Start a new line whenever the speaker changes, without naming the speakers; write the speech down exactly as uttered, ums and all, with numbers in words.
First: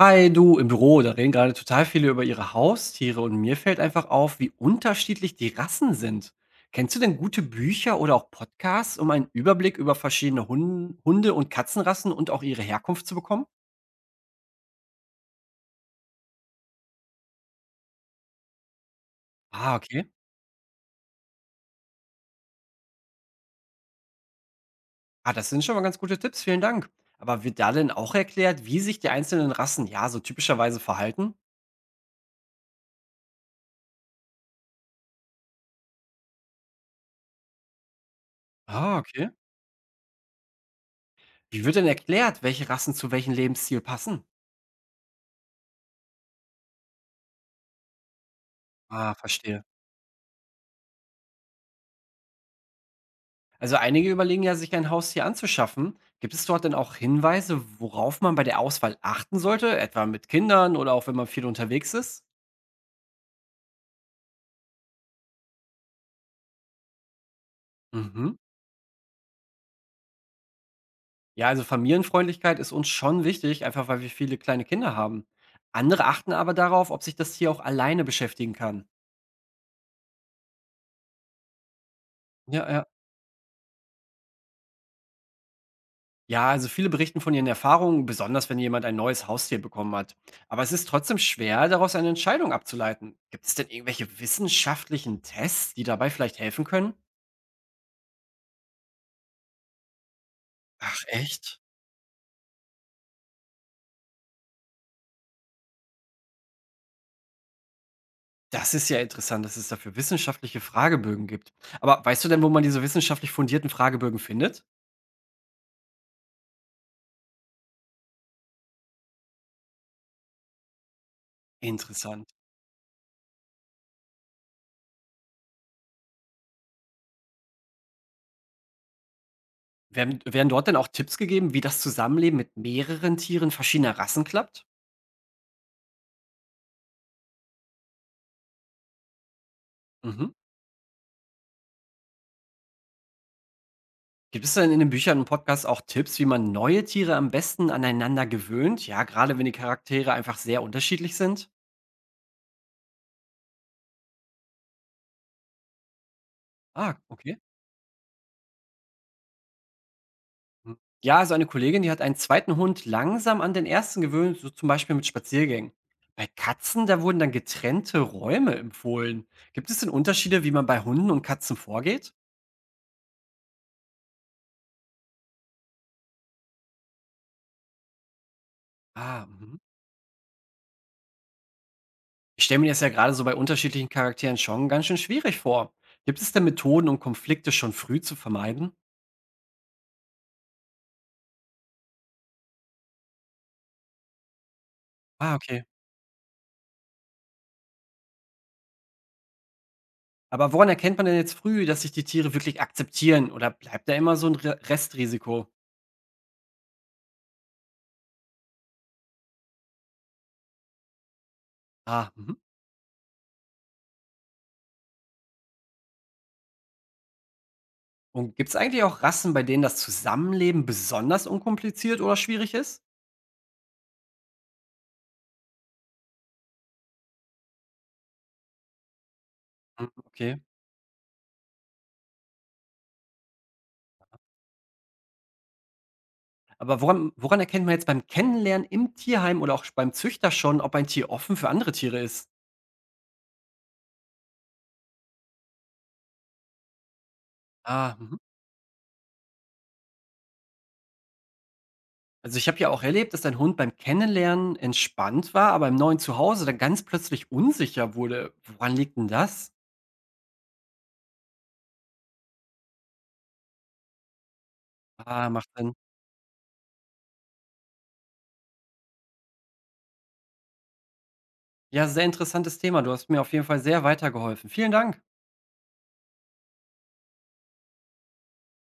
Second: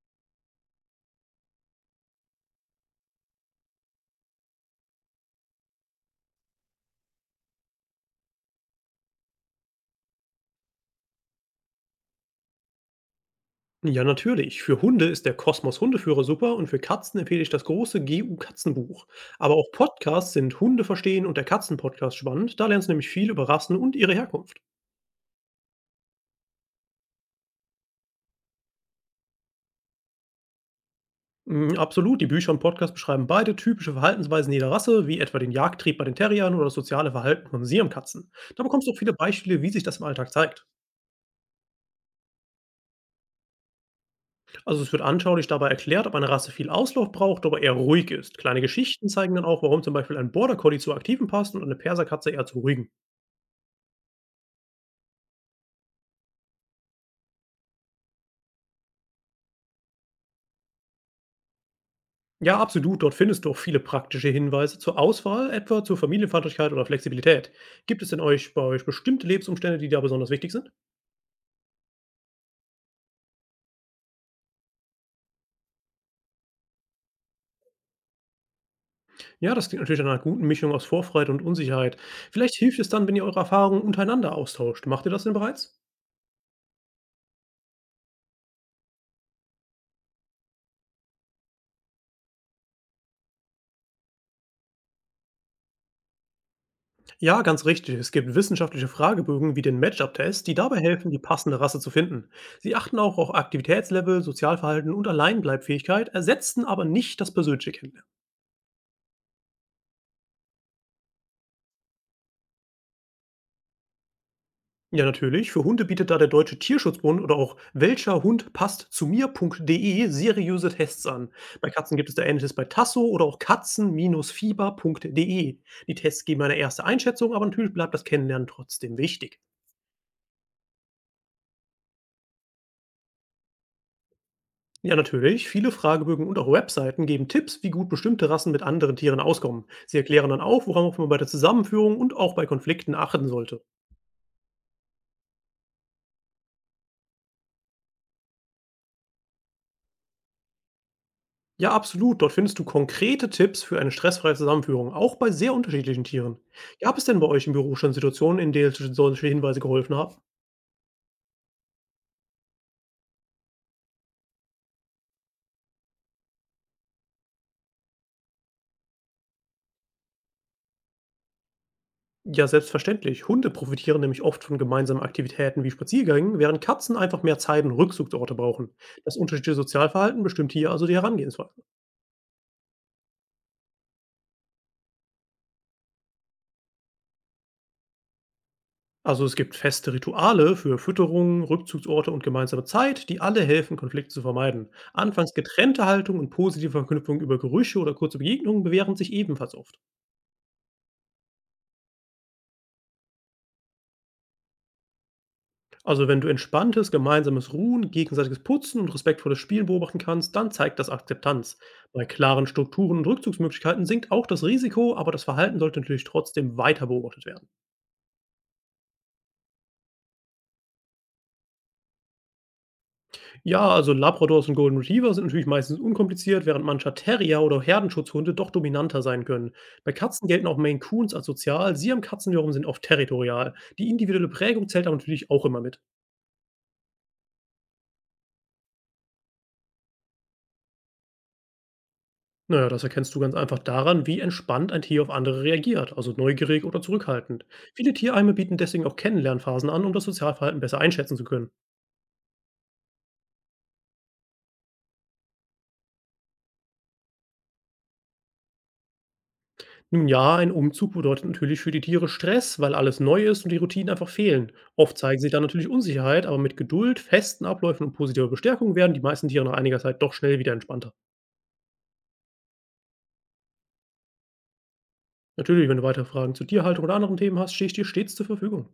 Hi, du im Büro, da reden gerade total viele über ihre Haustiere und mir fällt einfach auf, wie unterschiedlich die Rassen sind. Kennst du denn gute Bücher oder auch Podcasts, um einen Überblick über verschiedene Hun Hunde- und Katzenrassen und auch ihre Herkunft zu bekommen?
Ja, natürlich. Für Hunde ist der Kosmos Hundeführer super und für Katzen empfehle ich das große G U Katzenbuch. Aber auch
Ah, okay.
Podcasts sind Hunde verstehen und der Katzenpodcast spannend. Da lernst du nämlich viel über Rassen und ihre Herkunft.
Ah, das sind schon mal ganz gute Tipps, vielen Dank. Aber wird da denn auch erklärt, wie sich die einzelnen Rassen ja so typischerweise verhalten?
Mm, absolut, die Bücher und Podcasts beschreiben beide typische Verhaltensweisen jeder Rasse, wie etwa den Jagdtrieb bei den Terriern oder das soziale Verhalten von Siamkatzen. Da bekommst du
Ah,
auch viele
okay.
Beispiele, wie sich das im Alltag zeigt.
Wie wird denn erklärt, welche Rassen zu welchem Lebensstil passen?
Also es wird anschaulich dabei erklärt, ob eine Rasse viel Auslauf braucht, aber eher ruhig ist. Kleine Geschichten
Ah,
zeigen dann auch,
verstehe.
warum zum Beispiel ein Border Collie zu aktiven passt und eine Perserkatze eher zu ruhigen.
Also einige überlegen ja, sich ein Haustier anzuschaffen. Gibt es dort denn auch Hinweise, worauf man bei der Auswahl achten sollte, etwa mit Kindern oder auch wenn man viel unterwegs ist?
Ja, absolut. Dort findest du auch viele praktische Hinweise zur Auswahl, etwa zur Familienfreundlichkeit oder Flexibilität. Gibt es denn
Mhm.
euch bei euch bestimmte Lebensumstände, die da besonders wichtig sind?
Ja, also Familienfreundlichkeit ist uns schon wichtig, einfach weil wir viele kleine Kinder haben. Andere achten aber darauf, ob sich das Tier auch alleine beschäftigen kann.
Ja, das klingt natürlich nach einer guten Mischung aus Vorfreude und Unsicherheit. Vielleicht
Ja,
hilft
ja.
es dann, wenn ihr eure Erfahrungen untereinander austauscht. Macht ihr das denn bereits?
Ja, also viele berichten von ihren Erfahrungen, besonders wenn jemand ein neues Haustier bekommen hat. Aber es ist trotzdem schwer, daraus eine Entscheidung abzuleiten. Gibt es denn irgendwelche wissenschaftlichen Tests, die dabei vielleicht helfen können?
Ja, ganz richtig. Es gibt wissenschaftliche Fragebögen wie den Matchup-Test, die dabei
Ach
helfen, die passende
echt?
Rasse zu finden. Sie achten auch auf Aktivitätslevel, Sozialverhalten und Alleinbleibfähigkeit, ersetzten aber nicht das persönliche Kennenlernen.
Das ist ja interessant, dass es dafür wissenschaftliche Fragebögen gibt. Aber weißt du denn, wo man diese wissenschaftlich fundierten Fragebögen findet?
Ja, natürlich. Für Hunde bietet da der Deutsche Tierschutzbund oder auch welcher Hund passt zu mir.de seriöse Tests an. Bei Katzen gibt es da
Interessant.
ähnliches bei Tasso oder auch katzen-fieber.de. Die Tests geben eine erste Einschätzung, aber natürlich bleibt das Kennenlernen trotzdem wichtig.
Werden, werden dort denn auch Tipps gegeben, wie das Zusammenleben mit mehreren Tieren verschiedener Rassen klappt?
Ja, natürlich. Viele Fragebögen und auch Webseiten geben Tipps, wie gut bestimmte Rassen mit anderen Tieren auskommen. Sie
Mhm.
erklären dann auch, worauf man bei der Zusammenführung und auch bei Konflikten achten sollte.
Gibt es denn in den Büchern und Podcasts auch Tipps, wie man neue Tiere am besten aneinander gewöhnt? Ja, gerade wenn die Charaktere einfach sehr unterschiedlich sind.
Ja, absolut. Dort findest du konkrete Tipps für eine stressfreie Zusammenführung, auch bei sehr unterschiedlichen Tieren.
Ah,
Gab es denn bei
okay.
euch im Büro schon Situationen, in denen solche Hinweise geholfen haben?
Hm. Ja, also eine Kollegin, die hat einen zweiten Hund langsam an den ersten gewöhnt, so zum Beispiel mit Spaziergängen. Bei Katzen, da wurden dann getrennte Räume empfohlen. Gibt es denn Unterschiede, wie man bei Hunden und Katzen vorgeht?
Ja, selbstverständlich. Hunde profitieren nämlich oft von gemeinsamen Aktivitäten wie Spaziergängen, während Katzen einfach mehr Zeit und Rückzugsorte brauchen. Das
Ah,
unterschiedliche
mhm.
Sozialverhalten bestimmt hier also die Herangehensweise.
Ich stelle mir das ja gerade so bei unterschiedlichen Charakteren schon ganz schön schwierig vor. Gibt es denn Methoden, um Konflikte schon früh zu vermeiden?
Also es gibt feste Rituale für Fütterungen, Rückzugsorte und gemeinsame Zeit, die alle helfen, Konflikte zu vermeiden.
Ah,
Anfangs
okay.
getrennte Haltung und positive Verknüpfung über Gerüche oder kurze Begegnungen bewähren sich ebenfalls oft.
Aber woran erkennt man denn jetzt früh, dass sich die Tiere wirklich akzeptieren? Oder bleibt da immer so ein Re- Restrisiko?
Also, wenn du entspanntes, gemeinsames Ruhen, gegenseitiges Putzen und respektvolles Spielen beobachten kannst, dann zeigt das Akzeptanz. Bei
Ah, mhm.
klaren Strukturen und Rückzugsmöglichkeiten sinkt auch das Risiko, aber das Verhalten sollte natürlich trotzdem weiter beobachtet werden.
Und gibt's eigentlich auch Rassen, bei denen das Zusammenleben besonders unkompliziert oder schwierig ist?
Ja, also Labradors und Golden Retriever sind natürlich meistens unkompliziert, während mancher Terrier oder Herdenschutzhunde doch dominanter sein können.
Hm,
Bei Katzen
okay.
gelten auch Maine Coons als sozial, Siamkatzen wiederum sind oft territorial. Die individuelle Prägung zählt aber natürlich auch immer mit.
Aber woran woran erkennt man jetzt beim Kennenlernen im Tierheim oder auch beim Züchter schon, ob ein Tier offen für andere Tiere ist?
Naja, das erkennst du ganz einfach daran, wie entspannt ein Tier auf andere reagiert, also neugierig oder zurückhaltend. Viele
Ah, mhm.
Tiereime bieten deswegen auch Kennenlernphasen an, um das Sozialverhalten besser einschätzen zu können.
Also, ich habe ja auch erlebt, dass ein Hund beim Kennenlernen entspannt war, aber im neuen Zuhause dann ganz plötzlich unsicher wurde. Woran liegt denn das?
Nun ja, ein Umzug bedeutet natürlich für die Tiere Stress, weil alles neu ist und die Routinen einfach fehlen. Oft zeigen
Ah,
sie dann
macht
natürlich
Sinn.
Unsicherheit, aber mit Geduld, festen Abläufen und positiver Bestärkung werden die meisten Tiere nach einiger Zeit doch schnell wieder entspannter.
Ja, sehr interessantes Thema. Du hast mir auf jeden Fall sehr weitergeholfen. Vielen Dank.
Natürlich, wenn du weitere Fragen zur Tierhaltung oder anderen Themen hast, stehe ich dir stets zur Verfügung.